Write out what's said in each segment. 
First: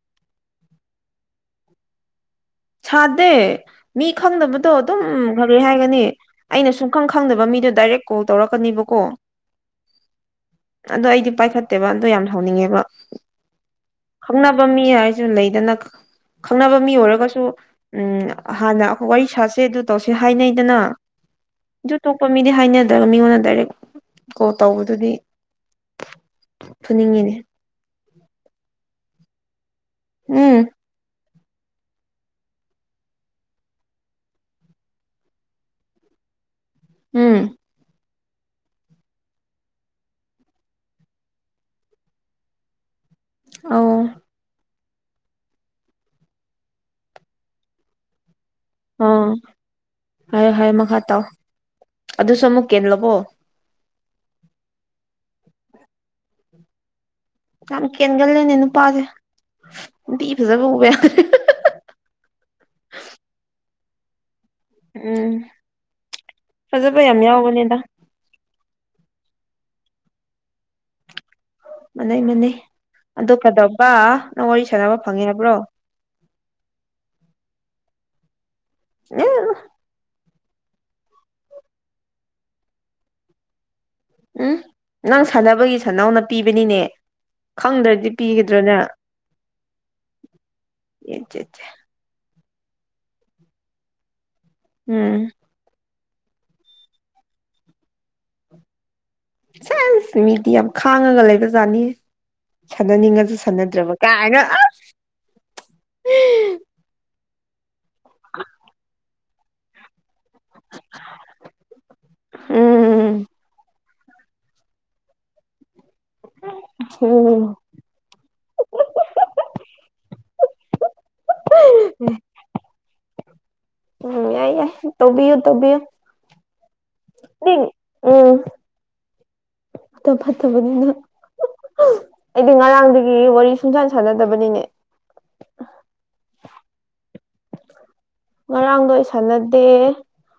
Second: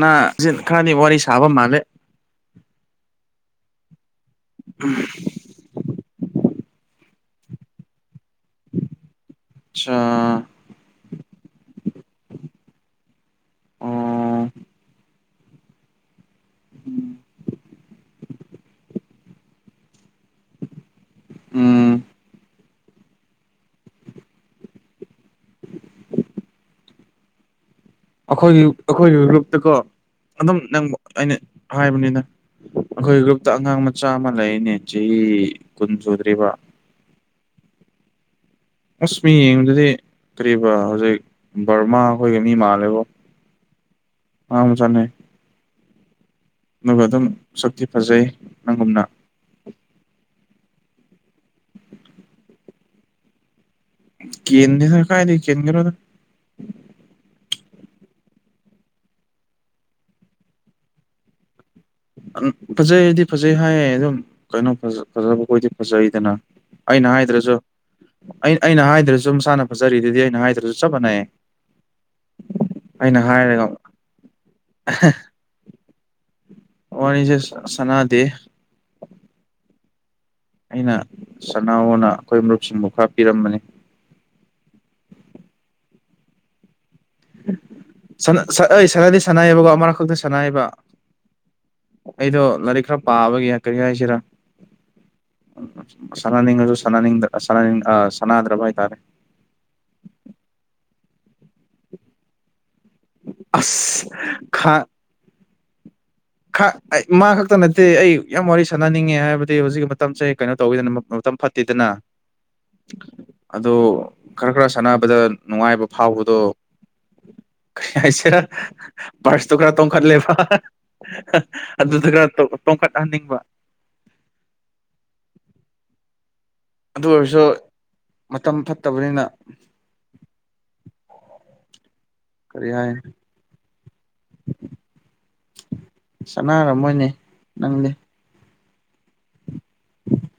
ꯅꯅꯥ ꯁꯤ ꯈꯔꯗꯤ ꯋꯥꯔꯤ ꯁꯥꯕ ꯃꯥꯜꯂꯦ ꯁꯥꯗꯦ ꯃꯤ ꯈꯪꯗꯕꯗꯣ ꯑꯗꯨꯝ ꯐꯔꯦ ꯍꯥꯏꯒꯅꯤ ꯑꯩꯅ ꯁꯨꯡꯈꯪ ꯈꯪꯗꯕ ꯃꯤꯗꯣ ꯗꯥꯏꯔꯦꯛ ꯀꯣꯜ ꯇꯧꯔꯛꯀꯅꯦꯕꯀꯣ ꯑ ꯑꯗꯣ ꯑꯩꯗꯤ ꯄꯥꯏꯈꯠꯇꯦꯕ ꯑꯗꯣ ꯌꯥꯝ ꯍꯥꯎꯅꯤꯡꯉꯦꯕ ꯑꯣ ꯈꯪꯅꯕ ꯃꯤ ꯍꯥꯏꯁꯨ ꯂꯩꯗꯅ ꯈꯪꯅꯕ ꯃꯤ ꯑꯣꯏꯔꯒꯁꯨ ꯎꯝ ꯍꯥꯟꯅ ꯑꯩꯈꯣꯏ ꯋꯥꯔꯤ ꯁꯥꯁꯦ ꯑꯗꯨ ꯇꯧꯁꯦ ꯍꯥꯏꯅꯩꯗꯅ ꯑꯗꯨ ꯎꯝ ꯇꯣꯄ ꯃꯤꯗꯤ ꯍꯥꯏꯅꯗ꯭ꯔꯒ ꯃꯤꯉꯣꯟꯗ ꯗꯥꯏꯔꯦꯛ ꯀꯣ ꯇꯧꯕꯗꯨꯗꯤ ꯊꯨꯅꯤꯡꯉꯤꯅꯦ ꯑꯩꯈꯣꯏꯒꯤ ꯑꯩꯈꯣꯏꯒꯤ ꯒ꯭ꯔꯨꯞꯇꯀꯣ ꯑꯗꯨꯝ ꯎꯝ ꯅꯪ ꯑꯩꯅ ꯍꯥꯏꯕꯅꯤꯅ ꯑꯩꯈꯣꯏ ꯒ꯭ꯔꯨꯞꯇ ꯑꯉꯥꯡ ꯃꯆꯥ ꯑꯃ ꯂꯩꯔꯤꯅꯦ ꯆꯍꯤ ꯀꯨꯟ ꯁꯨꯗ꯭ꯔꯤꯕ ꯎꯝ ꯑꯁ ꯃꯤ ꯌꯦꯡꯉꯨꯗꯨꯗꯤ ꯀꯔꯤꯕ ꯍꯧꯖꯤꯛ ꯕꯔꯃꯥ ꯑꯩꯈꯣꯏꯒ ꯃꯤ ꯃꯥꯜꯂꯦꯕꯣ ꯑ ꯑꯝꯖꯅꯦ ꯑꯗꯨꯒ ꯑꯗꯨꯝ ꯁꯛꯇꯤ ꯐꯖꯩ ꯅꯪꯒꯨꯝꯅ ꯑꯣ ꯍꯥꯏꯣ ꯍꯥꯏꯨ ꯃꯈꯥ ꯇꯥ ꯑꯗꯨꯁꯨ ꯑꯃꯨꯛ ꯀꯦꯜꯂꯕꯣ ꯀꯦꯟ꯭ꯔ ꯁꯔ ꯀꯥꯏ ꯂꯩ ꯀꯦꯟ ꯌꯥꯝ ꯀꯦꯟꯒꯜꯂꯦꯅꯦ ꯅꯨꯄꯥꯁꯦ ꯅꯨꯄꯤ ꯐꯖꯕ ꯎꯕ ꯐꯖꯩꯗꯤ ꯐꯖꯩ ꯍꯥꯏꯌꯦ ꯑꯗꯨꯝ ꯀꯩꯅꯣ ꯎꯝ ꯐꯖꯕꯈꯣꯏꯗꯤ ꯐꯖꯩꯗꯅ ꯐꯖꯕ ꯑꯩꯅ ꯌꯥꯝ ꯍꯥꯏꯗ꯭ꯔꯁꯨ ꯌꯥꯎꯕꯅꯦꯗ ꯑꯩꯅ ꯑꯩꯅ ꯍꯥꯏꯗ꯭ꯔꯁꯨ ꯃꯁꯥꯅ ꯐꯖꯔꯤ ꯑꯗꯨꯗꯤ ꯑꯩꯅ ꯍꯥꯏꯗ꯭ꯔꯁꯨ ꯆꯠ ꯃꯅꯦꯩꯌꯦ ꯃꯅꯩ ꯃꯅꯩ ꯑꯗꯨ ꯍꯥꯏꯔꯒ ꯀꯗꯧꯕ ꯅꯪ ꯋꯥꯔꯤ ꯁꯥꯟꯅꯕ ꯐꯪꯉꯦꯍꯥꯏꯕ꯭ꯔꯣ꯫ ꯋꯥꯔꯤꯅꯤꯁꯦ ꯁꯅꯥꯗꯦ ꯑꯦ ꯑꯩꯅ ꯁꯅꯥꯍꯣꯅ ꯑꯩꯈꯣꯏ ꯃꯔꯨꯞꯁꯤꯡꯕꯨ ꯈꯔ ꯄꯤꯔꯝꯕꯅꯤ ꯎꯝ ꯅꯪ ꯁꯥꯟꯅꯕꯒꯤ ꯁꯥꯟꯅꯥꯎꯅ ꯄꯤꯕꯅꯤꯅꯦ ꯈꯪꯗ꯭ꯔꯗꯤ ꯄꯤꯒꯗ꯭ꯔꯣꯅ ꯑꯩ ꯁꯥꯟꯅꯗꯤ ꯁꯥꯟꯅꯩꯑꯕꯀꯣ ꯃꯔꯛ ꯈꯛꯇ ꯁꯥꯟꯅꯩꯕ ꯑꯦ ꯆꯦ ꯆꯦ ꯑꯩꯗꯣ ꯂꯥꯏꯔꯤꯛ ꯈꯔ ꯄꯥꯕꯒꯦ ꯀꯔꯤ ꯍꯥꯏꯁꯤꯔꯥ ꯎꯝ ꯁꯅꯥꯅꯤꯡꯉꯁꯨ ꯁꯥꯟꯅꯤꯡꯗ꯭ꯔ ꯑ ꯁꯥꯟꯅꯤꯡ ꯑꯥ ꯁꯥꯟꯅꯗ꯭ꯔꯥꯕ ꯍꯥꯏꯇꯥꯔꯦ꯫ ꯁꯦꯁ ꯃꯤꯗꯤ ꯌꯥꯝ ꯈꯥꯡꯉꯒ ꯂꯩꯕꯖꯥꯠꯅꯤ ꯁꯥꯟꯅꯅꯤꯡꯉꯁꯨ ꯁꯥꯟꯅꯗ꯭ꯔꯕ ꯀꯥꯏꯅ ꯑꯁ ꯑ ꯈꯥ ꯑꯩ ꯃꯥ ꯈꯛꯇ ꯅꯠꯇꯦ ꯑꯩ ꯌꯥꯝ ꯋꯥꯔꯤ ꯁꯥꯟꯅꯅꯤꯡꯉꯦ ꯍꯥꯏꯕꯗꯤ ꯍꯧꯖꯤꯛꯀꯤ ꯃꯇꯝꯁꯦ ꯀꯩꯅꯣ ꯇꯧꯋꯤꯗꯅ ꯃꯇꯝ ꯐꯠꯇꯦꯗꯅ ꯎꯝ ꯑꯗꯣ ꯈꯔ ꯈꯔ ꯁꯥꯟꯅꯕꯗ ꯅꯨꯡꯉꯥꯏꯕ ꯐꯥꯎꯕꯗꯣ ꯎꯝ ꯀꯩ ꯍꯥꯏꯁꯤꯔꯥ ꯄꯥꯔꯁꯇꯨ ꯈꯔ ꯇꯣꯡꯈꯠꯂꯦꯕ ꯑꯗꯨꯗ ꯈꯔ ꯇꯣꯡꯈꯠꯍꯟꯅꯤꯡꯕ ꯎꯝ ꯌꯥꯏ ꯌꯥꯏ ꯇꯧꯕꯤꯌꯨ ꯇꯧꯕꯤꯌꯨ ꯑꯗꯨ ꯑꯣꯏꯔꯁꯨ ꯃꯇꯝ ꯐꯠꯇꯕꯅꯤꯅ ꯇ ꯐꯠꯇꯕꯅꯤꯅ ꯑꯩꯗꯤ ꯀꯔꯤ ꯍꯥꯏ ꯉꯔꯥꯡꯗꯒꯤ ꯋꯥꯔꯤ ꯁꯨꯡꯁꯥꯟ ꯁꯥꯟꯅꯗꯕꯅꯤꯅꯦ ꯁꯅꯥꯔꯝꯃꯣꯏꯅꯦ ꯅꯪꯗꯤ ꯉꯔꯥꯡꯗꯣ ꯑꯩ ꯁꯥꯟꯅꯗꯦ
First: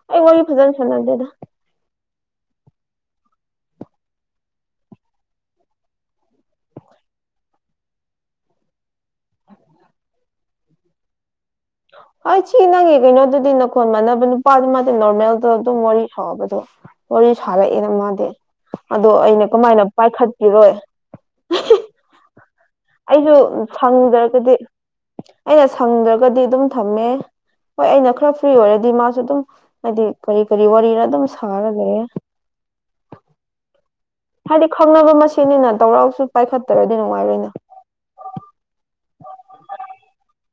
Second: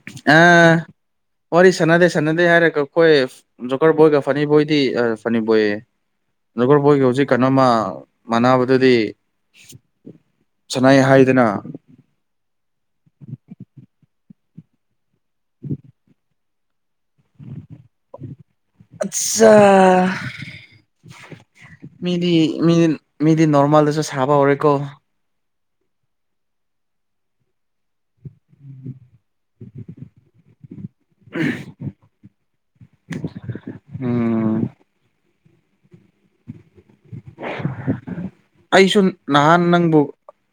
ꯑꯩ ꯋꯥꯔꯤ ꯐꯖꯅ ꯑꯥ ꯁꯥꯟꯅꯗꯦꯗ ꯋꯥꯔꯤ ꯁꯥꯟꯅꯗꯦ ꯁꯥꯟꯅꯗꯦ ꯍꯥꯏꯔꯒ ꯑꯩꯈꯣꯏ ꯖꯣꯀꯔ ꯕꯣꯏꯒ ꯐꯅꯤ ꯕꯣꯏꯗꯤ ꯐꯅꯤ ꯕꯣꯏꯌꯦ ꯅꯒꯕꯣꯏꯒꯤ ꯍꯧꯖꯤꯛ ꯀꯩꯅꯣꯝꯃ ꯃꯅꯕꯗꯗꯤ ꯁꯅꯥꯏ ꯍꯥꯏꯗꯅ ꯑꯩ ꯆꯤ ꯅꯪꯒꯤ ꯀꯩꯅꯣꯗꯨꯗꯤ ꯅꯈꯣꯜ ꯃꯥꯟꯅꯕ ꯅꯨꯄꯥꯗꯨꯃꯗꯤ ꯅꯣꯔꯃꯦꯜꯗ ꯑꯗꯨꯝ ꯋꯥꯔꯤ ꯁꯥꯥꯎꯕꯗꯣ꯫ ꯋꯥꯔꯤ ꯁꯥꯔꯛꯑꯦꯅ ꯃꯥꯗꯤ ꯑꯗꯣ ꯑꯩꯅ ꯀꯃꯥꯏꯅ ꯄꯥꯏꯈꯠꯄꯤꯔꯣꯏ ꯃꯦꯗꯤ ꯃꯤ ꯑꯩꯁꯨ ꯃꯤꯗꯤ ꯅꯣꯔꯃꯦꯜꯗꯁꯨ ꯁꯥꯕ ꯁꯪꯖ꯭ꯔꯒꯗꯤ ꯍꯧꯔꯦꯀꯣ ꯑꯩꯅ ꯁꯪꯗ꯭ꯔꯒꯗꯤ ꯑꯗꯨꯝ ꯊꯝꯃꯦ ꯍꯣꯏ ꯑꯩꯅ ꯈꯔ ꯐ꯭ꯔꯤ ꯑꯣꯏꯔꯗꯤ ꯃꯥꯁꯨ ꯑꯗꯨꯝ ꯍꯥꯏꯗꯤ ꯀꯔꯤ ꯀꯔꯤ ꯋꯥꯔꯤꯔ ꯑꯗꯨꯝ ꯁꯥꯔꯒꯦ ꯎꯝ ꯍꯥꯏꯗꯤ ꯈꯪꯅꯕ ꯃꯁꯦꯟꯅꯤꯅ ꯇꯧꯔꯛꯁꯨ ꯄꯥꯏꯈꯠꯇ꯭ꯔꯗꯤ ꯅꯨꯡꯉꯥꯏꯔꯣꯏꯅꯦ꯫ ꯑꯩꯁꯨ ꯅꯍꯥꯟ ꯅꯪꯕꯨ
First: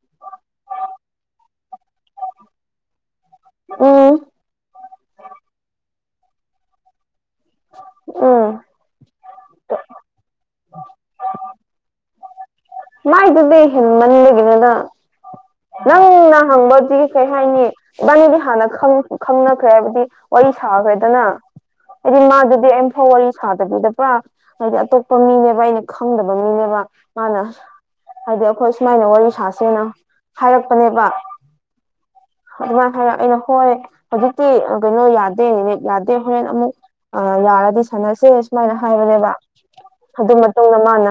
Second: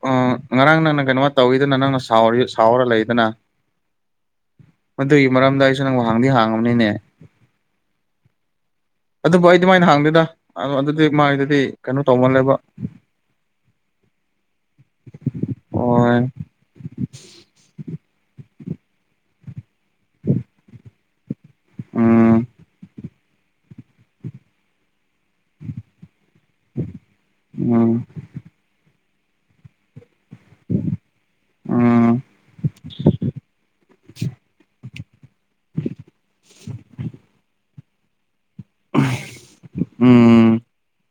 ꯑ ꯉꯔꯥꯡ ꯅꯪꯅ ꯀꯩꯅꯣꯃ ꯇꯧꯋꯤꯗꯅ ꯅꯪꯅꯥꯎꯔꯤ ꯁꯥꯎꯔ ꯂꯩꯗꯅ ꯎꯝ ꯃꯗꯨꯒꯤ ꯃꯔꯝꯗ ꯑꯩꯁꯨ ꯅꯪ ꯋꯥꯍꯥꯡꯗꯤ ꯍꯥꯡꯉꯅꯤꯅꯦ ꯎꯝ ꯑꯗꯨꯕꯨ ꯑꯩꯗꯤ ꯃꯥꯏꯅ ꯍꯥꯡꯗꯦꯗ ꯑꯗꯨꯗꯤ ꯃꯥꯒꯤꯗꯨꯗꯤ ꯀꯩꯅꯣ ꯇꯧꯃꯜꯂꯦꯕ ꯃꯥꯏꯗꯨꯗꯤ ꯍꯦꯟꯃꯟꯕꯒꯤꯅꯅ ꯍꯣꯏ ꯅꯪꯅ ꯍꯪꯕꯗꯤ ꯀꯩ ꯍꯥꯏꯅꯤ ꯏꯕꯥꯅꯤꯗꯤ ꯍꯥꯟꯅ ꯈꯪꯅꯈ꯭ꯔꯦ ꯍꯥꯏꯕꯗꯤ ꯋꯥꯔꯤ ꯁꯥꯈ꯭ꯔꯦꯗꯅ ꯎꯝ ꯑꯩꯗꯤꯃꯥꯗꯨꯗꯤ ꯑꯝ ꯐꯥꯎ ꯋꯔꯤ ꯁꯥꯗꯕꯤꯗꯕ꯭ꯔꯥ ꯍꯥꯏꯗꯤ ꯑꯇꯣꯞꯄ ꯃꯤꯅꯦꯕ ꯑꯩꯅ ꯈꯪꯗꯕ ꯃꯤꯅꯦꯕ ꯃꯥꯅ ꯎꯝ ꯍꯥꯏꯗꯤ ꯑꯩꯈꯣꯏ ꯁꯨꯃꯥꯏꯅ ꯋꯥꯔꯤ ꯁꯥꯁꯦꯅ ꯍꯥꯏꯔꯛꯄꯅꯦꯕ ꯑ ꯑꯗꯨꯃꯥꯏꯅ ꯍꯥꯏꯔꯛ ꯑꯩꯅ ꯍꯣꯏ ꯍꯧꯖꯤꯛꯇꯤ ꯀꯩꯅꯣ ꯌꯥꯗꯦ ꯌꯥꯗꯦ ꯍꯣꯔꯦꯟ ꯑꯃꯨꯛ ꯌꯥꯔꯗꯤ ꯁꯥꯟꯅꯁꯦ ꯁꯨꯃꯥꯏꯅ ꯍꯥꯏꯕꯅꯦꯕ ꯑꯗꯨ ꯎꯝ ꯃꯇꯨꯡꯗ ꯃꯥꯅ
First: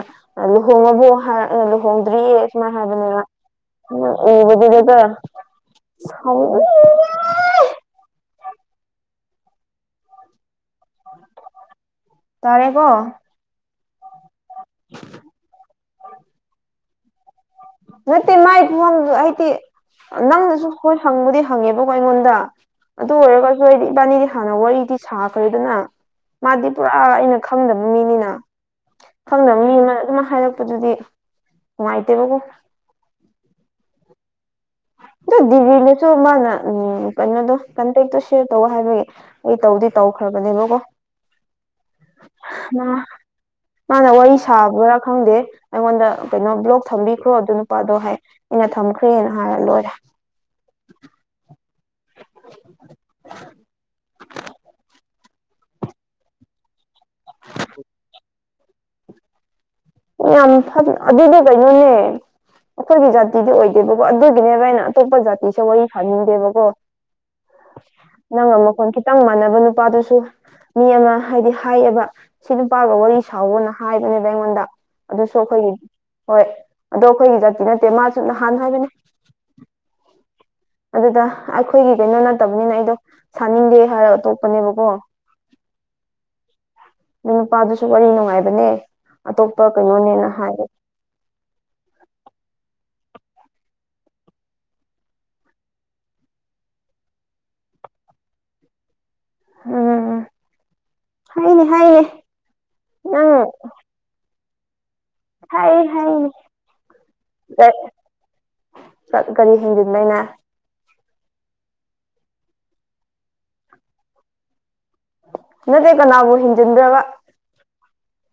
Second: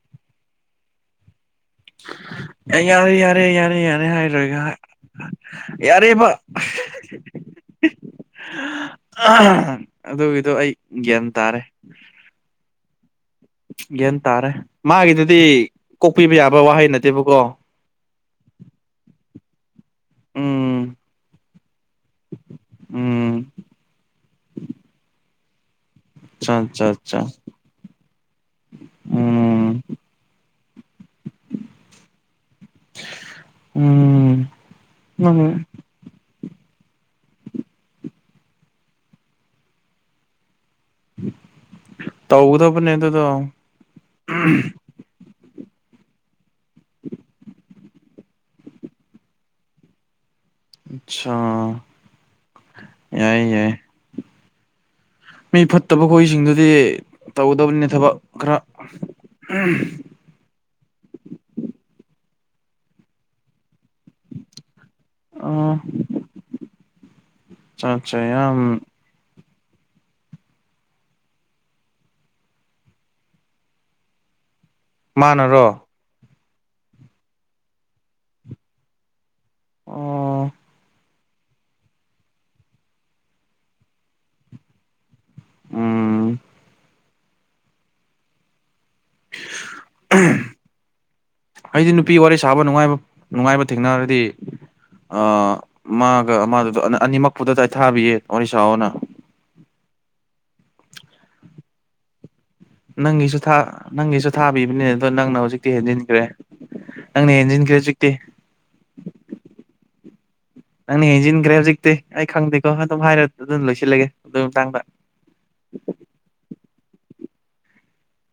ꯂꯨꯍꯣꯡꯉꯣꯕꯨ ꯍꯥꯏꯔ ꯂꯨꯍꯣꯡꯗ꯭ꯔꯤꯌꯦ ꯁꯨꯃꯥꯏꯅ ꯌꯥꯔꯦ ꯍꯥꯏꯕꯅꯦꯅ ꯌꯥꯔꯦ ꯌꯥꯔꯦ ꯌꯥꯔꯦ ꯍꯥꯏꯔꯣꯏꯒ ꯎꯕꯗꯨꯅꯦꯀ ꯌꯥꯔꯦꯕ ꯍ ꯑꯗꯨꯒꯤꯗꯣ ꯑꯩ ꯒ꯭ꯌꯥꯟ ꯇꯥꯔꯦ ꯇꯥꯔꯦꯀꯣ ꯒ꯭ꯌꯥꯟ ꯇꯥꯔꯦ ꯃꯥꯒꯤꯗꯨꯗꯤ ꯀꯣꯛꯄꯤꯕ ꯌꯥꯕ ꯋꯥꯍꯩ ꯅꯠꯇꯦꯕꯀꯣ ꯅꯠꯇꯦ ꯃꯥꯏ ꯈꯍꯪꯗ ꯑꯩꯗꯤ ꯅꯪꯅꯁꯨ ꯍꯣꯏ ꯎꯝ ꯍꯪꯕꯨꯗꯤ ꯍꯪꯉꯦꯕꯀꯣ ꯑꯩꯉꯣꯟꯗ ꯑꯗꯨ ꯎꯝ ꯑꯣꯏꯔꯒꯁꯨꯗꯤ ꯏꯕꯥꯅꯤꯗꯤ ꯍꯥꯟꯅ ꯋꯥꯔꯤꯗꯤ ꯁꯥꯈ꯭ꯔꯦꯗꯅ ꯑꯆꯥ ꯃꯥꯗꯤ ꯑꯆꯥ ꯄꯨꯔꯥ ꯑꯆꯥ ꯑꯩꯅ ꯈꯪꯗꯕ ꯃꯤꯅꯤꯅ ꯈꯪꯗꯕ ꯎꯝ ꯃꯤ ꯑꯃ ꯑꯗꯨꯃ ꯍꯥꯏꯔꯛꯄꯗꯨꯗꯤ ꯅꯨꯡꯉꯥꯏꯇꯦꯕꯀꯣ ꯎꯝ ꯑ ꯅꯪ ꯗꯤꯕꯤꯅꯁꯨ ꯃꯥꯅ ꯎ ꯀꯩꯅꯣꯗꯣ ꯀꯟꯇꯦꯛꯇꯣ ꯁꯦꯌꯔ ꯇꯧ ꯍꯥꯏꯕꯒꯤ ꯑꯩ ꯇꯧꯗꯤ ꯇꯧꯈ꯭ꯔꯕꯅꯦꯕꯀꯣ ꯇꯧꯒꯗꯕꯅꯦ ꯑꯗꯨꯗꯣ ꯃꯥꯅ ꯋꯥꯔꯤ ꯁꯥꯕ꯭ꯔꯥ ꯈꯪꯗꯦ ꯑꯩꯉꯣꯟꯗ ꯀꯩꯅꯣ ꯕ꯭ꯂꯣꯛ ꯊꯝꯕꯤꯈ꯭ꯔꯣ ꯑꯗꯨ ꯅꯨꯄꯥꯗꯣ ꯍꯥꯏ ꯑꯩꯅ ꯊꯝꯈ꯭ꯔꯦꯅ ꯍꯥꯏꯔ ꯂꯣꯏꯔꯦ ꯑꯆꯥꯥ ꯌꯥꯏ ꯌꯥꯏ [inaudible] ꯃꯤ ꯐꯠꯇꯕ ꯈꯈꯣꯏꯁꯤꯡꯗꯨꯗꯤ ꯇꯧꯒꯗꯕꯅꯤ ꯊꯕꯛ ꯈꯔ ꯌꯥꯝ ꯐ ꯑꯗꯨꯗꯤ ꯀꯩꯅꯣꯅꯦ ꯑꯈꯣꯏꯒꯤ ꯖꯥꯇꯤꯗꯤ ꯑꯣꯏꯗꯦꯕꯀꯣ ꯑꯗꯨꯒꯤꯅꯦꯕ ꯑꯩꯅ꯫ ꯑꯇꯣꯞꯄ ꯖꯥꯇꯤꯁꯦ ꯋꯥꯔꯤ ꯑꯆꯥ ꯐꯥꯅꯤꯡꯗꯦꯕꯀꯣ ꯑꯠꯆꯥ ꯅꯪ ꯌꯥꯝ ꯑꯃꯣꯟ ꯈꯤꯇꯪ ꯃꯥꯟꯅꯕ ꯅꯨꯄꯥꯗꯨꯁꯨ ꯃꯤ ꯑꯃ ꯍꯥꯏꯗꯤ ꯍꯥꯏꯌꯦꯕ ꯁꯤ ꯅꯨꯄꯥꯒ ꯋꯥꯔꯤ ꯁꯥꯎꯋꯅ ꯍꯥꯏꯕꯅꯦꯕ ꯑꯩꯉꯣꯟꯗ ꯑꯗꯨꯁꯨ ꯑꯩꯈꯣꯏꯒꯤ ꯃꯥꯅꯔꯣ ꯍꯣꯏ ꯑꯗꯣ ꯑꯈꯣꯏꯒꯤꯗꯗꯤ ꯅꯠꯇꯦ ꯃꯥꯁꯨ ꯅꯍꯥꯟ ꯍꯥꯏꯕꯅꯦ ꯑꯣ ꯑꯗꯨꯗ ꯑꯩꯈꯣꯏꯒꯤ ꯀꯩꯅꯣ ꯅꯠꯇꯕꯅꯤꯅ ꯑꯩꯗꯣ ꯁꯥꯅꯤꯡꯗꯦ ꯍꯥꯏꯔꯒ ꯑꯇꯣꯞꯄꯅꯦꯕꯀꯣ ꯎꯝ ꯅꯣꯏ ꯅꯨꯄꯥꯗꯨꯁꯨ ꯋꯥꯔꯤ ꯅꯨꯡꯉꯥꯏꯕꯅꯦ ꯑꯇꯣꯞꯄ ꯀꯩꯅꯣꯅꯦꯅ ꯍꯥꯏ ꯑꯩꯗꯤ ꯅꯨꯄꯤ ꯋꯥꯔꯤ ꯁꯥꯕ ꯅꯨꯡꯉꯥꯏꯕ ꯅꯨꯡꯉꯥꯏꯕ ꯊꯦꯡꯅꯔꯗꯤ ꯑ ꯃꯥꯒ ꯃꯥꯗꯨꯗ ꯑꯅꯤꯃꯛꯄꯨꯗ ꯇꯥꯏ ꯊꯥꯕꯤꯌꯦ ꯋꯥꯔꯤ ꯁꯥꯥꯅ ꯑ ꯍꯥꯏꯅꯦ ꯍꯥꯏꯅꯦ ꯅꯪꯒꯤꯁꯨ ꯅꯪ ꯅꯪꯒꯤꯁꯨ ꯊꯥꯕꯤꯕꯅꯦ ꯑꯗꯣ ꯅꯪꯅ ꯍꯧꯖꯤꯛꯇꯤ ꯍꯥꯏ ꯍꯦꯟꯖꯤꯟꯈ꯭ꯔꯦ ꯍꯥꯏꯅꯦ ꯅꯪꯅ ꯍꯦꯟꯖꯤꯟꯈ꯭ꯔꯦ ꯍꯧꯖꯤꯛꯇꯤ ꯀꯔꯤ ꯍꯦꯟꯖꯤꯟꯕꯩꯅ ꯅꯪꯅ ꯍꯦꯟꯖꯤꯟꯈ꯭ꯔꯦ ꯍꯧꯖꯤꯛꯇꯤ ꯑꯩ ꯈꯪꯗꯦꯀꯣ ꯑꯗꯨꯝ ꯍꯥꯏꯔ ꯑꯗꯨꯝ ꯂꯣꯏꯁꯤꯜꯂꯒꯦ ꯑꯗꯨ ꯃꯇꯥꯡꯗ ꯅꯠꯇꯦ ꯀꯅꯥꯕꯨ ꯍꯦꯟꯖꯤꯟꯗ꯭ꯔꯕ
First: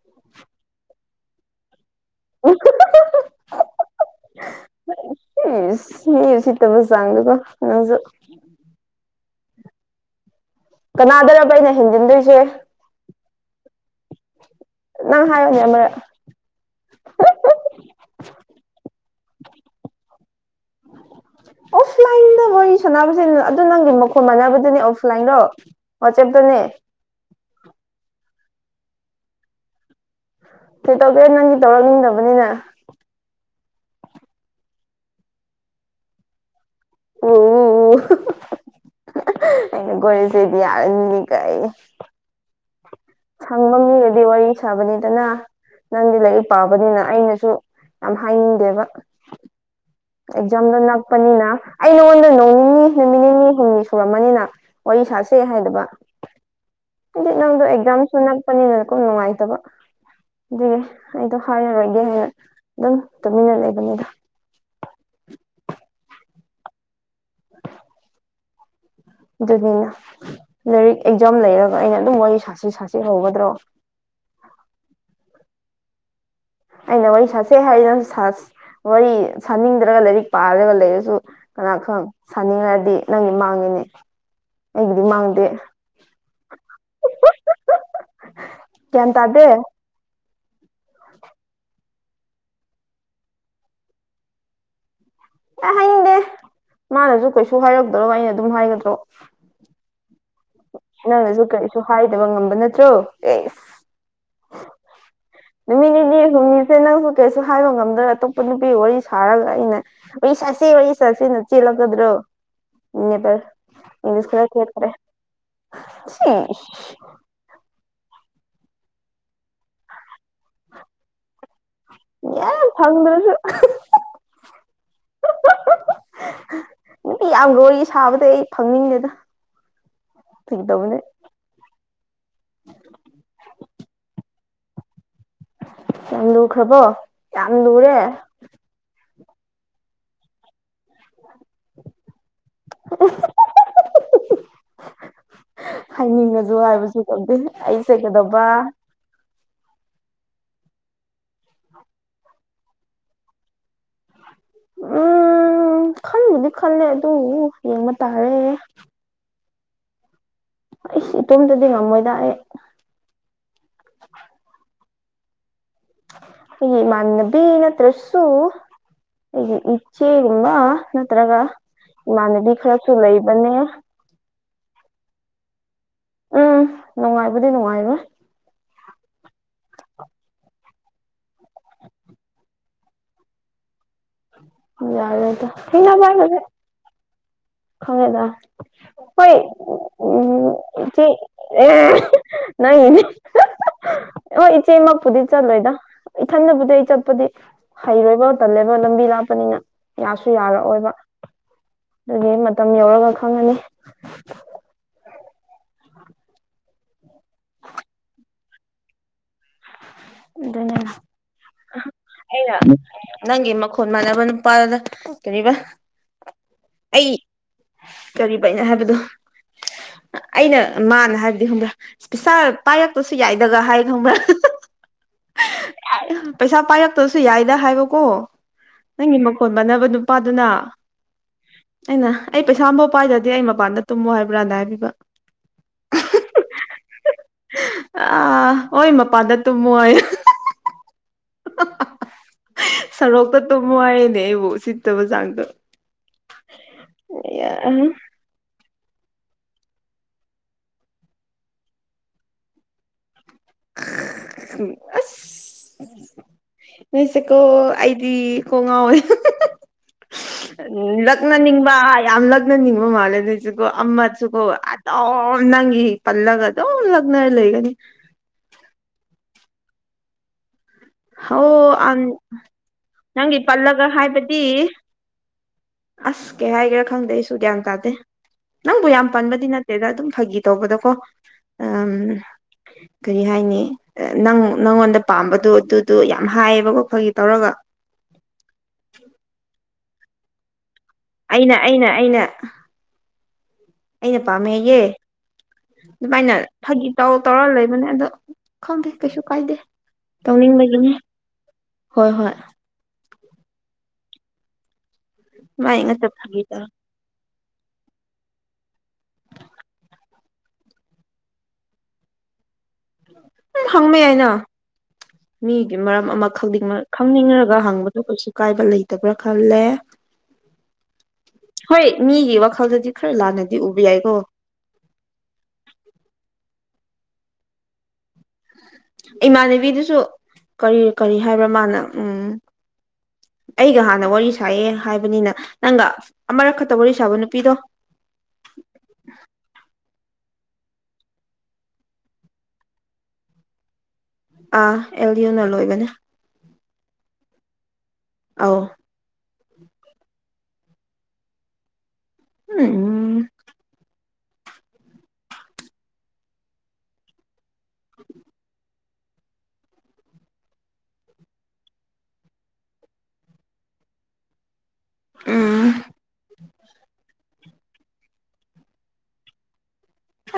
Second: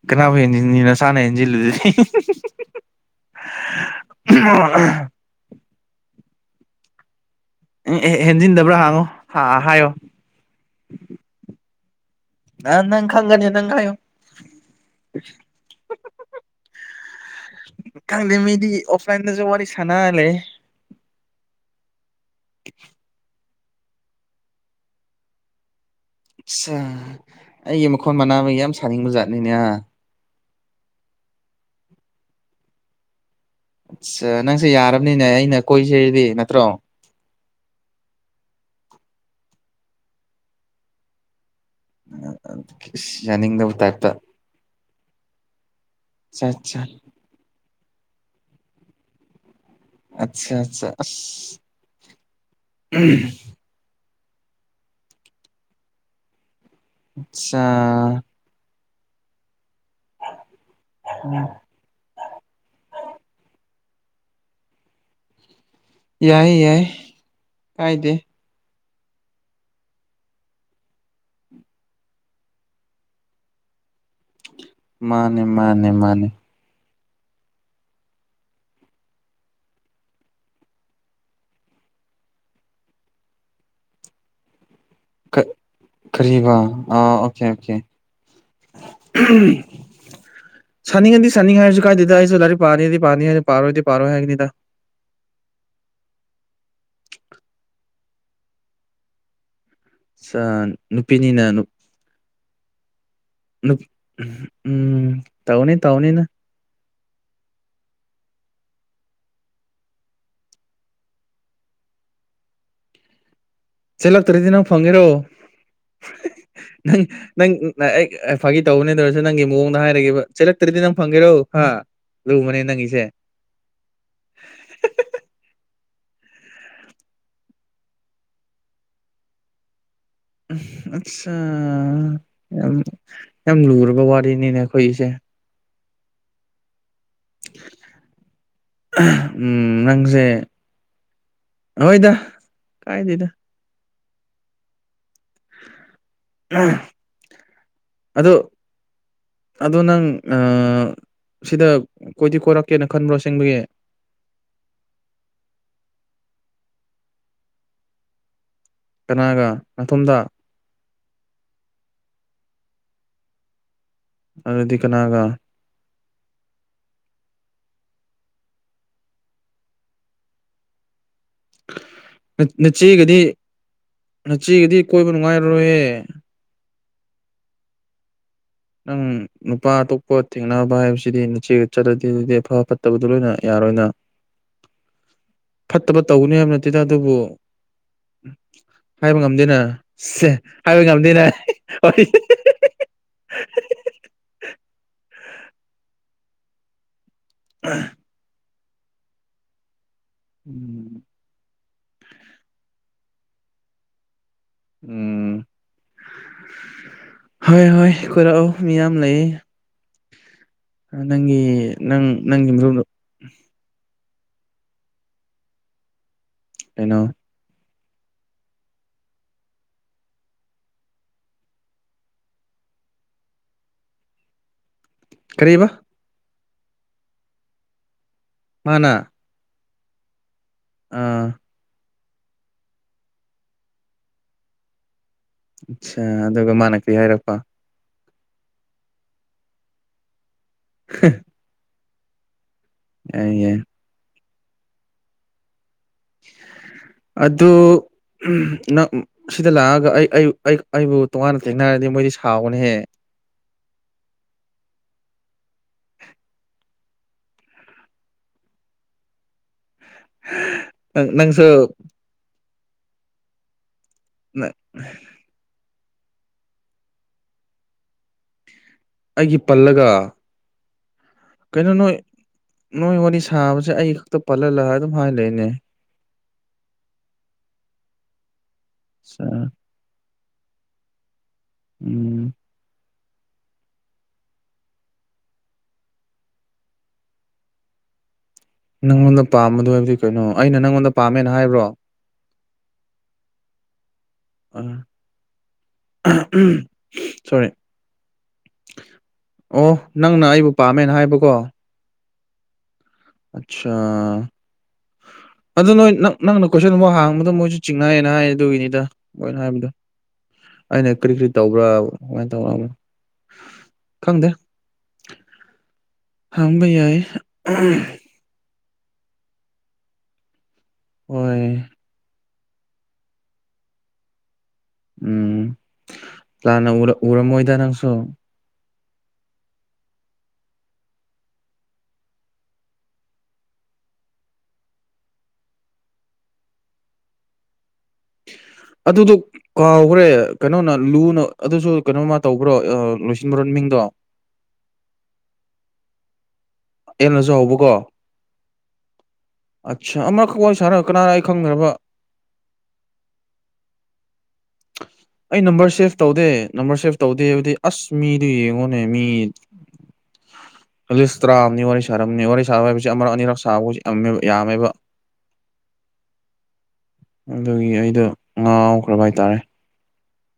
ꯀꯅꯥꯕꯨꯨꯝ ꯌꯦꯦꯟꯁꯤꯟꯅꯤꯅꯁꯥꯅ ꯍꯦꯟꯁꯤꯜꯂꯨꯗꯨꯗꯤ ꯑꯣ ꯏ ꯃꯤꯔꯁꯤꯇ ꯃ ꯆꯥꯡꯒꯒꯣ ꯎꯝ ꯑꯦ ꯍꯦꯟꯖꯤꯟꯗꯕ꯭ꯔꯥ ꯍꯥꯡꯉꯣ ꯍꯥ ꯍꯥꯏꯌꯣ ꯀꯅꯥꯗꯔꯕ ꯑꯩꯅ ꯍꯦꯟꯖꯤꯟꯗꯣꯏꯁꯦ꯫ ꯅꯪ ꯅꯪ ꯈꯪꯒꯅꯤ ꯅꯪ ꯈꯥꯏꯌꯣ ꯅ ꯍꯥꯏꯣꯅꯦ ꯈꯪꯗ ꯃꯤꯗꯤ ꯑꯣꯐꯂꯥꯏꯟꯗꯁꯨ ꯋꯥꯔꯤ ꯋꯥꯔꯤ ꯁꯥꯟꯂꯦ ꯑꯣꯐꯂꯥꯏꯟꯗ ꯋꯥꯔꯤ ꯁꯥꯟꯅꯕꯁꯦ ꯑꯗꯨ ꯅꯪꯒꯤ ꯃꯈꯣꯟ ꯃꯥꯟꯅꯕꯗꯨꯅꯦ ꯑꯣꯐꯂꯥꯏꯟꯗꯣ ꯋꯥꯆꯦꯞꯇꯅꯦ ꯑ ꯑꯩꯒꯤ ꯃꯈꯣꯟ ꯃꯅꯥꯅꯕ ꯌꯥꯝ ꯁꯥꯅꯤꯡꯕ ꯖꯥꯠꯅꯤꯅꯦ ꯀꯩ ꯇꯧꯒꯦ ꯅꯪꯒꯤ ꯇꯧꯔꯛꯅꯤꯡꯗꯕꯅꯤꯅ ꯁꯥ ꯅꯪꯁꯦ ꯌꯥꯔꯕꯅꯤꯅꯦ ꯑꯩꯅ ꯀꯣꯏꯁꯦꯗꯤ ꯅꯠꯇ꯭ꯔꯣ꯫ ꯑꯣ ꯩꯅꯒꯣꯁꯤꯗꯤ ꯑꯔꯅꯤ ꯀꯥꯏ [inaudible] ꯁꯪꯕ ꯇꯥꯏꯞꯇ ꯃꯤꯗꯗꯤ ꯋꯥꯔꯤ ꯁꯥꯕꯅꯤꯗꯅ ꯅꯪꯗꯤ ꯑꯆꯥ ꯂꯥꯏꯔꯤꯛ ꯑꯆꯥ ꯄꯥꯕꯅꯤꯅ ꯑꯩꯅꯁꯨ ꯌꯥꯝ ꯍꯥꯏꯅꯤꯡꯗꯦꯕ ꯑꯆꯥ ꯑꯦꯛꯖꯥꯝꯅ ꯑꯆꯥ ꯑꯁ ꯅꯛꯄꯅꯤꯅ ꯑꯩ ꯅꯉꯣꯟꯗ ꯅꯣꯡ ꯅꯤꯅꯤ ꯅꯨꯃꯤꯠ ꯅꯤꯅꯤ ꯍꯨꯝꯅꯤ ꯁꯨꯔꯝꯃꯅꯤꯅ ꯋꯥꯔꯤ ꯁꯥꯠꯁꯦ ꯍꯥꯏꯗꯕ ꯅꯪ ꯑꯠꯆꯥ ꯑꯦꯛꯖꯝ ꯁꯅ ꯄꯅꯤꯅ ꯀꯨꯝ ꯅꯨꯡꯉꯥꯏꯇꯕ ꯑꯗꯨꯒꯤ ꯑꯩꯗꯣ ꯍꯥꯏꯔꯔꯣꯏꯒꯦ ꯍꯥꯏꯅ ꯑꯗꯨꯝ ꯇꯨꯃꯤꯟꯅ ꯂꯩꯕꯅꯤꯗ꯫ ꯌꯥꯏ ꯌꯥꯏ ꯀꯥꯏꯗꯦ ꯑꯗꯨꯅꯤꯅ ꯂꯥꯏꯔꯤꯛ ꯑꯦꯛꯖꯥꯝ ꯂꯩꯔꯒ ꯑꯩꯅ ꯑꯗꯨꯝ ꯋꯥꯔꯤ ꯁꯥꯁꯤ ꯁꯥꯁꯤ ꯍꯧꯒꯗ꯭ꯔꯣ꯫ ꯃꯥꯅꯦ ꯃꯥꯅꯦ ꯃꯥꯅꯦ ꯑꯩꯅ ꯋꯥꯔꯤ ꯁꯥꯁꯩ ꯍꯥꯏꯔ ꯁꯥꯁ ꯋꯥꯔꯤ ꯁꯥꯅꯤꯡꯗ꯭ꯔꯒ ꯂꯥꯏꯔꯤꯛ ꯄꯥꯔꯒ ꯂꯩꯔꯁꯨ ꯀꯅꯥ ꯈꯪ ꯁꯥꯅꯤꯡꯉꯗꯤ ꯅꯪꯒꯤ ꯃꯥꯡꯉꯤꯅꯦ ꯑꯩꯒꯤꯗꯤ ꯃꯥꯡꯗꯦ ꯀꯔꯤꯕꯥ ꯑꯥ ꯑꯣꯀꯦ ꯑꯣꯀꯦ ꯀꯇꯗꯦ ꯁꯥꯅꯤꯡꯉꯗꯤ ꯁꯥꯅꯤꯡꯉꯦ ꯍꯥꯏꯔꯁꯨ ꯀꯥꯏꯗꯦꯗ ꯑꯩꯁꯨ ꯂꯥꯏꯔꯤꯛ ꯄꯥꯅꯦꯗꯤ ꯄꯥꯅꯤꯔꯦ ꯄꯥꯔꯣꯏꯗꯤ ꯄꯥꯔꯣꯏ ꯍꯥꯏꯒꯅꯤꯗ꯫ ꯑꯦ ꯍꯥꯏꯅꯤꯡꯗꯦ ꯃꯥꯅꯁꯨ ꯀꯩꯁꯨ ꯍꯥꯏꯔꯛꯇ꯭ꯔꯣ ꯑꯩꯅ ꯑꯗꯨꯝ ꯍꯥꯏꯒꯗ꯭ꯔꯣ꯫ ꯑꯠꯆꯥ ꯅꯪꯅꯁꯨ ꯅꯨꯄꯤꯅꯤꯅ ꯀꯔꯤꯁꯨ ꯍꯥꯏꯗꯕ ꯉꯝꯕ ꯅꯠꯇ꯭ꯔꯣ ꯑꯦꯁ ꯎꯝ ꯇꯧꯅꯤ ꯑꯗꯨꯃꯤꯅꯤꯗꯤ ꯇꯧꯅꯤꯅ ꯍꯨꯃꯤꯁꯦꯅ ꯀꯩꯁꯨ ꯍꯥꯏꯕ ꯉꯝꯗ꯭ꯔꯦ ꯑꯇꯣꯞꯄ ꯅꯨꯄꯤ ꯋꯥꯔꯤ ꯁꯥꯔꯒ ꯑꯩꯅ ꯑꯩ ꯁꯥꯁꯤꯦ ꯋꯥꯔꯤ ꯁꯥꯁꯤꯅ ꯆꯦꯜꯂꯛꯀꯗ꯭ꯔꯣꯕ ꯆꯦꯜꯂꯛꯇ꯭ꯔꯗꯤ ꯅꯪ ꯐꯪꯉꯦꯔꯣ ꯁꯤꯁ ꯅꯪ ꯅꯪ ꯅ ꯑꯩ ꯑ ꯐꯥꯒꯤ ꯇꯧꯕꯅꯦ ꯑꯗꯨꯔꯁꯨ ꯅꯪꯒꯤ ꯃꯑꯣꯡꯗ ꯍꯥꯏꯔꯒꯦꯕ ꯆꯦꯜꯂꯛꯇ꯭ꯔꯗꯤ ꯅꯪ ꯐꯪꯒꯦꯔꯣ ꯍꯥ꯫ ꯌꯥ ꯂꯨꯕꯅꯦ ꯅꯪꯒꯤꯁꯦ ꯐꯪꯗ꯭ꯔꯁꯨ [inaudible] ꯌꯥꯝ ꯂꯣ ꯁꯥꯕꯗ ꯑꯩ ꯐꯪꯅꯤꯡꯗꯦꯅ ꯑꯝ ꯑꯠꯁ ꯌꯥꯝ ꯌꯥꯝ ꯂꯨꯔꯕ ꯋꯥꯔꯤꯅꯤꯅꯦ ꯑꯩꯈꯣꯏꯒꯤꯁꯦ ꯌꯥꯝ ꯂꯈ꯭ꯔꯕꯣ ꯌꯥꯝ ꯌꯥꯝ ꯂꯨꯔꯦ ꯎꯝ ꯅꯪꯁꯦ ꯍꯣꯏꯗ ꯀꯥꯏꯗꯦꯗ ꯍꯥꯏꯅꯤꯡꯉꯁꯨ ꯍꯥꯏꯕꯁꯨ ꯈꯪꯗꯦ ꯑꯩ ꯑꯗꯣ ꯁꯦꯀꯗꯕ ꯑꯗꯣ ꯅꯪ ꯑ ꯁꯤꯗ ꯀꯣꯏꯗꯤ ꯀꯣꯏꯔꯛꯀꯦꯅ ꯈꯟꯕ꯭ꯔꯣ ꯑꯁꯦꯡꯕꯒꯤ꯫ ꯎꯝ ꯈꯟꯕꯨꯗꯤ ꯈꯜꯂꯦ ꯑꯗꯨꯕꯨ ꯌꯦꯡꯕ ꯇꯥꯔꯦ ꯀꯅꯥꯒ ꯅꯊꯣꯝꯗ ꯑꯩꯁ ꯏꯇꯣꯝꯗꯗꯤ ꯉꯝꯃꯣꯏꯗ ꯑꯩ꯫ ꯑꯗꯨꯗꯤ ꯀꯅꯥꯒ ꯑꯩ ꯃꯅꯕꯤꯅ ꯊ꯭ꯔꯁꯨꯨ ꯑꯩꯒꯤ ꯏꯆꯦꯒꯨꯝꯕ ꯅꯠꯇ꯭ꯔꯒ ꯃꯥꯅꯗꯤ ꯈꯔꯁꯨꯨꯂ ꯅꯆꯦꯒꯗꯤ ꯏꯕꯅꯦ ꯅꯆꯦꯒꯗꯤ ꯀꯣꯏꯕ ꯅꯨꯡꯉꯥꯏꯔꯔꯣꯏꯍꯦ ꯎꯝ ꯅꯨꯡꯉꯥꯏꯕꯨꯗꯤ ꯅꯨꯡꯉꯥꯏꯔꯣꯏ ꯅꯪ ꯅꯨꯄꯥ ꯑꯇꯣꯞꯄ ꯊꯦꯡꯅꯕ ꯍꯥꯏꯕꯁꯤꯗꯤ ꯅꯆꯦꯒ ꯆꯠꯂꯗꯤ ꯑꯗꯨꯗꯤ ꯑꯐ ꯐꯠꯇꯕꯗꯨ ꯂꯣꯏꯅ ꯌꯥꯔꯣꯏꯅ꯫ ꯌꯥꯔꯣꯏꯗ ꯐꯠꯇꯕ ꯊꯦꯡꯅꯕ ꯇꯧꯒꯅꯤ ꯍꯥꯏꯕꯁꯦ ꯌꯥꯝ ꯅꯠꯇꯦꯗ ꯑꯗꯨꯕꯨ ꯈꯪꯉꯦꯗ ꯍꯥꯏꯕ ꯍꯣꯏ ꯉꯝꯗꯦꯅ ꯁꯦ ꯎꯝ ꯍꯥꯏꯕ ꯉꯝꯗꯦꯅ ꯍꯣꯏ ꯅꯪꯒꯤꯅꯤ ꯍꯣꯏ ꯏꯆꯦꯃꯛꯄꯨꯗꯤ ꯆꯠꯂꯣꯏꯗ ꯏꯊꯟꯗꯕꯨꯗꯤ ꯑꯩ ꯆꯠꯄꯗꯤ ꯍꯩꯔꯣꯏꯕ ꯇꯜꯂꯦꯕ ꯂꯝꯕꯤ ꯂꯥꯞꯄꯅꯤꯅ ꯌꯥꯁꯨ ꯌꯥꯔꯛꯑꯣꯏꯕ ꯑꯗꯨꯒꯤ ꯃꯇꯝ ꯌꯧꯔꯒ ꯈꯪꯉꯅꯤ꯫ ꯎꯝ ꯍꯣꯏ ꯍꯣꯏ ꯀꯣꯏꯔꯛꯑꯣ ꯃꯤ ꯌꯥꯝ ꯂꯩꯌꯦ [inaudible] ꯅꯪꯒꯤ ꯅꯪ ꯅꯪꯒꯤ ꯑꯩꯅ ꯅꯪꯒꯤ ꯃꯈꯣꯟ ꯃꯥꯟꯅꯕ ꯅꯨꯄꯥꯗꯨꯅ ꯀꯔꯤꯕ ꯀꯩꯅꯣ ꯑꯩ ꯀ ꯐꯩꯅ ꯍꯥꯏꯕꯗꯣ ꯑꯩꯅ ꯃꯥꯅ ꯍꯥꯏꯕꯗꯤ ꯈꯪꯕ꯭ꯔꯥ ꯄꯩꯁꯥ ꯄꯥꯏꯔꯛꯇꯁꯨ ꯌꯥꯏꯗꯒ ꯍꯥꯏ ꯈꯪꯕ꯭ꯔꯥ ꯀꯔꯤꯕ ꯄꯩꯁꯥ ꯄꯥꯏꯔꯛꯇꯕꯁꯨ ꯌꯥꯏꯗ ꯍꯥꯏꯕꯀꯣ ꯃꯥꯅ ꯅꯪꯒꯤ ꯃꯈꯣꯟ ꯃꯥꯟꯅꯕ ꯅꯨ ꯅꯨꯄꯥꯗꯨꯅ ꯑꯥ ꯑꯩꯅ ꯑꯩ ꯄꯩꯁꯥ ꯑꯃꯐꯥꯎ ꯄꯥꯏꯗ꯭ꯔꯗꯤ ꯑꯩ ꯃꯄꯥꯟꯗ ꯇꯨꯝꯃꯣ ꯍꯥꯏꯕ꯭ꯔꯥꯅ ꯍꯥꯏꯕꯤꯕ ꯑꯆꯥ ꯑꯗꯨꯒ ꯃꯥꯅ ꯀꯔꯤ ꯍꯥꯏꯔꯛꯄ ꯑ ꯍꯣꯏ ꯃꯄꯥꯟꯗ ꯇꯨꯝꯃꯣꯏ ꯍ ꯁꯔꯣꯛꯇ ꯌꯥꯏ ꯑꯗꯨꯨꯝ ꯋꯥꯔꯦꯅꯦ ꯑꯩꯕꯨ ꯁꯤꯠꯇꯕ ꯆꯥꯡꯗꯣ ꯑꯗꯨꯗꯨ ꯅꯪ ꯁꯤꯗ ꯂꯥꯛꯑꯒ ꯑꯩ ꯑꯩꯕꯨ ꯇꯣꯉꯥꯟꯅ ꯊꯦꯡꯅꯔꯗꯤ ꯃꯣꯏꯗꯤ ꯁꯥꯎꯕꯅꯦꯍꯦ ꯎ ꯅꯣꯏꯁꯦꯀꯣ ꯑꯩꯗꯤ ꯀꯣ ꯉꯥꯎꯋꯦ ꯎ ꯅꯪ ꯅꯪꯁꯨ ꯂꯛꯅꯅꯤꯡꯕ ꯌꯥꯝ ꯂꯛꯅꯅꯤꯡꯕ ꯃꯥꯜꯂꯦ ꯑꯗꯨꯣꯏꯁꯨꯀꯣ ꯑꯃ ꯁꯨꯀꯣ ꯑꯗꯨꯝ ꯅꯪꯒꯤ ꯄꯜꯂꯒ ꯑꯗꯨꯝ ꯂꯛꯅꯔ ꯂꯩꯒꯅꯤ ꯑꯩꯒꯤ ꯄꯜꯂꯒ ꯍ ꯀꯩꯅꯣ ꯑ ꯅꯣꯏ ꯅꯣꯏ ꯋꯥꯔꯤ ꯅꯪꯒꯤ ꯁꯥꯕꯁꯦ ꯄꯜꯂꯒ ꯑꯩ ꯈꯛꯇ ꯍꯥꯏꯕꯗꯤ ꯄꯜꯍꯜꯂ ꯑꯗꯨꯝ ꯍꯥꯏ ꯂꯩꯅꯦ ꯑꯁ ꯀꯩ ꯍꯥꯏꯒꯦꯔꯥ ꯈꯪꯗꯦ ꯑꯩꯁꯨ ꯒ꯭ꯌꯥꯟ ꯇꯥꯗꯦ ꯅꯪꯕꯨ ꯌꯥꯝ ꯄꯟꯕꯗꯤ ꯅꯠ ꯁꯤꯗ ꯑꯗꯨꯝ ꯐꯥꯒꯤ ꯇꯧꯕꯗꯀꯣ ꯎꯝ ꯀꯔꯤ ꯍꯥꯏꯅꯤ ꯅꯪ ꯅꯪꯉꯣꯟꯗ ꯄꯥꯝꯕꯗꯣ ꯑꯗꯨꯗꯣ ꯌꯥꯝ ꯍꯥꯏꯌꯦꯕꯀꯣꯈꯒꯤ ꯇꯧꯔꯒ ꯅꯪꯉꯣꯟꯗ ꯄꯥꯝꯕꯗꯨꯣ ꯍꯥꯏꯕꯗꯤ ꯀꯩꯅꯣ ꯑꯩꯅ ꯅꯪꯉꯣꯟꯗ ꯄꯥꯝꯃꯦꯅ ꯑꯩꯅ ꯍꯥꯏꯕ꯭ꯔꯣ ꯑꯩꯅ ꯑꯩꯅ ꯑꯩꯅ ꯄꯥꯝꯃꯦꯌꯦꯦ ꯑꯗꯨꯃꯥꯏꯅ ꯐꯥꯒꯤ ꯇꯧꯔ ꯁꯣꯔꯤ ꯇꯧꯔꯒ ꯂꯩꯕꯅꯦ ꯑꯗꯣ ꯈꯪꯗꯦ ꯀꯩꯁꯨ ꯀꯥꯏꯗꯦ ꯑꯣ ꯅꯪꯅ ꯑꯩꯕꯨ ꯄꯥꯝꯃꯦꯅ ꯇꯧꯅꯤꯡꯕꯒꯤꯅꯤ ꯍꯥꯏꯕꯀꯣ ꯍꯣꯏ ꯍꯣꯏ ꯑꯠꯆꯥꯥ ꯑꯗꯨ ꯃꯥꯏ ꯅꯣꯏ ꯉꯥꯛꯇ ꯅꯪ ꯐꯥꯒꯤ ꯅꯪꯅ ꯇꯧꯔ ꯀꯣꯏꯁꯟ ꯑꯃ ꯍꯥꯡꯕꯗ ꯃꯣꯏꯖꯨ ꯆꯤꯡꯅꯥꯏꯌꯦꯅ ꯍꯥꯏꯌꯦ ꯑꯗꯨꯒꯤꯅꯤꯗ ꯃꯣꯏꯅ ꯍꯥꯏꯕꯗꯣ ꯑꯩꯅ ꯀꯔꯤ ꯀꯔꯤ ꯇꯧꯕ꯭ꯔꯥ ꯀꯃꯥꯏꯅ ꯇꯧꯣ ꯎꯝ ꯍꯪꯕ ꯌꯥꯏꯅꯥ ꯃꯤꯒꯤ ꯃꯔꯝ ꯑꯃ ꯍꯥꯡꯕ ꯈꯪꯅꯤꯡꯉ ꯌꯥꯏ ꯈꯪꯅꯤꯡꯉꯒ ꯍꯪꯕꯗꯨ ꯀꯩꯁꯨ ꯑꯀꯥꯏꯕ ꯂꯩꯇꯕ꯭ꯔꯥ ꯈꯜꯂꯦ ꯍꯣꯏ ꯍꯣꯏ ꯃꯤꯒꯤ ꯋꯥꯈꯜꯗꯗꯤ ꯈꯔ ꯂꯥꯟꯅꯗꯤ ꯎꯕ ꯌꯥꯏꯀꯣ ꯎꯝ ꯂꯥꯟꯅ ꯎꯔꯝꯃꯣꯏꯗ ꯅꯪꯁꯨ ꯏꯃꯥꯟꯅꯕꯤꯗꯨꯁꯨ ꯀꯔꯤ ꯀꯔꯤ ꯍꯥꯏꯕ꯭ꯔꯥ ꯃꯥꯅ ꯎꯝ ꯑꯩꯒ ꯍꯥꯟꯅ ꯋꯥꯔꯤ ꯁꯥꯏꯌꯦ ꯍꯥꯏꯕꯅꯤꯅ ꯅꯪꯒ ꯑꯃꯔꯛ ꯈꯇ ꯋꯥꯔꯤ ꯁꯥꯕ ꯅꯨꯄꯤꯗꯣ ꯑꯗꯨꯗꯨ ꯀꯥꯎꯒ꯭ꯔꯦ ꯀꯩꯅꯣꯅ ꯂꯨꯅ ꯑꯗꯨꯁꯨ ꯀꯩꯅꯣꯃ ꯇꯧꯕ꯭ꯔꯣ ꯂꯣꯏꯁꯤꯟꯕ꯭ꯔꯣ ꯃꯤꯡꯗꯣ ꯑ ꯑꯦꯜꯌꯟꯅ ꯂꯣꯏꯕꯅꯦ ꯑꯦꯜ ꯅꯖꯨ ꯍꯧꯕꯀꯣ ꯑꯥꯎ ꯑꯠꯆꯥꯥ ꯑꯃꯈꯛ ꯋꯥꯔꯤ ꯁꯥꯟꯔ ꯀꯅꯥꯅ ꯑꯩ ꯈꯪꯅꯕ ꯎ ꯎꯝ ꯑꯩ ꯅꯝꯕꯔ ꯁꯦꯞ ꯇꯧꯗꯦ ꯅꯝꯕꯔ ꯁꯦꯞ ꯇꯧꯗꯦꯕꯗꯤ ꯑꯁ ꯃꯤꯗꯨ ꯌꯦꯡꯉꯣ ꯅꯦ ꯃꯤ ꯑꯦꯂꯤꯁ ꯇꯔꯥꯝꯅꯤ ꯋꯥꯔꯤ ꯁꯥꯔꯝꯅꯤ ꯋꯥꯔꯤ ꯁꯥꯕ ꯍꯥꯏꯕꯁꯤ ꯑꯃꯔꯛ ꯑꯅꯤꯔꯛ ꯁꯥꯕꯒꯁꯦ ꯌꯥꯝꯃꯦꯕ ꯌꯥꯝꯃꯦꯕ ꯎꯝ ꯑꯗꯨꯒꯤ ꯑꯩꯗꯣ ꯉꯥꯎꯈ꯭ꯔꯕ ꯍꯥꯏꯇꯥꯔꯦ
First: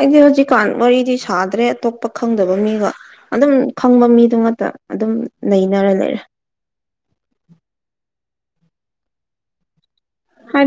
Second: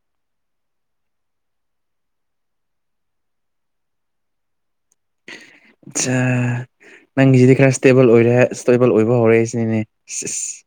ꯑꯩꯗꯤ ꯍꯧꯖꯤꯛꯀꯥꯟ ꯋꯥꯔꯤꯗꯤ ꯁꯥꯗ꯭ꯔꯦ ꯑꯇꯣꯞꯄ ꯈꯪꯗꯕ ꯃꯤꯒ ꯑꯗꯨꯝ ꯈꯪꯕ ꯃꯤꯗꯨꯃꯛꯇ ꯑꯗꯨꯝ ꯅꯦ ꯑꯆꯥ ꯅꯪꯒꯤꯖꯤꯗꯤ ꯈꯔ ꯏꯁꯇꯦꯕꯜ ꯑꯣꯏꯔꯦ ꯍꯥꯏ ꯏꯁꯇꯦꯕꯜ ꯑꯣꯏꯕ ꯍꯧꯔꯛꯏ ꯁꯤꯅꯤꯅꯦ ꯁꯤꯁ ꯍꯥꯏ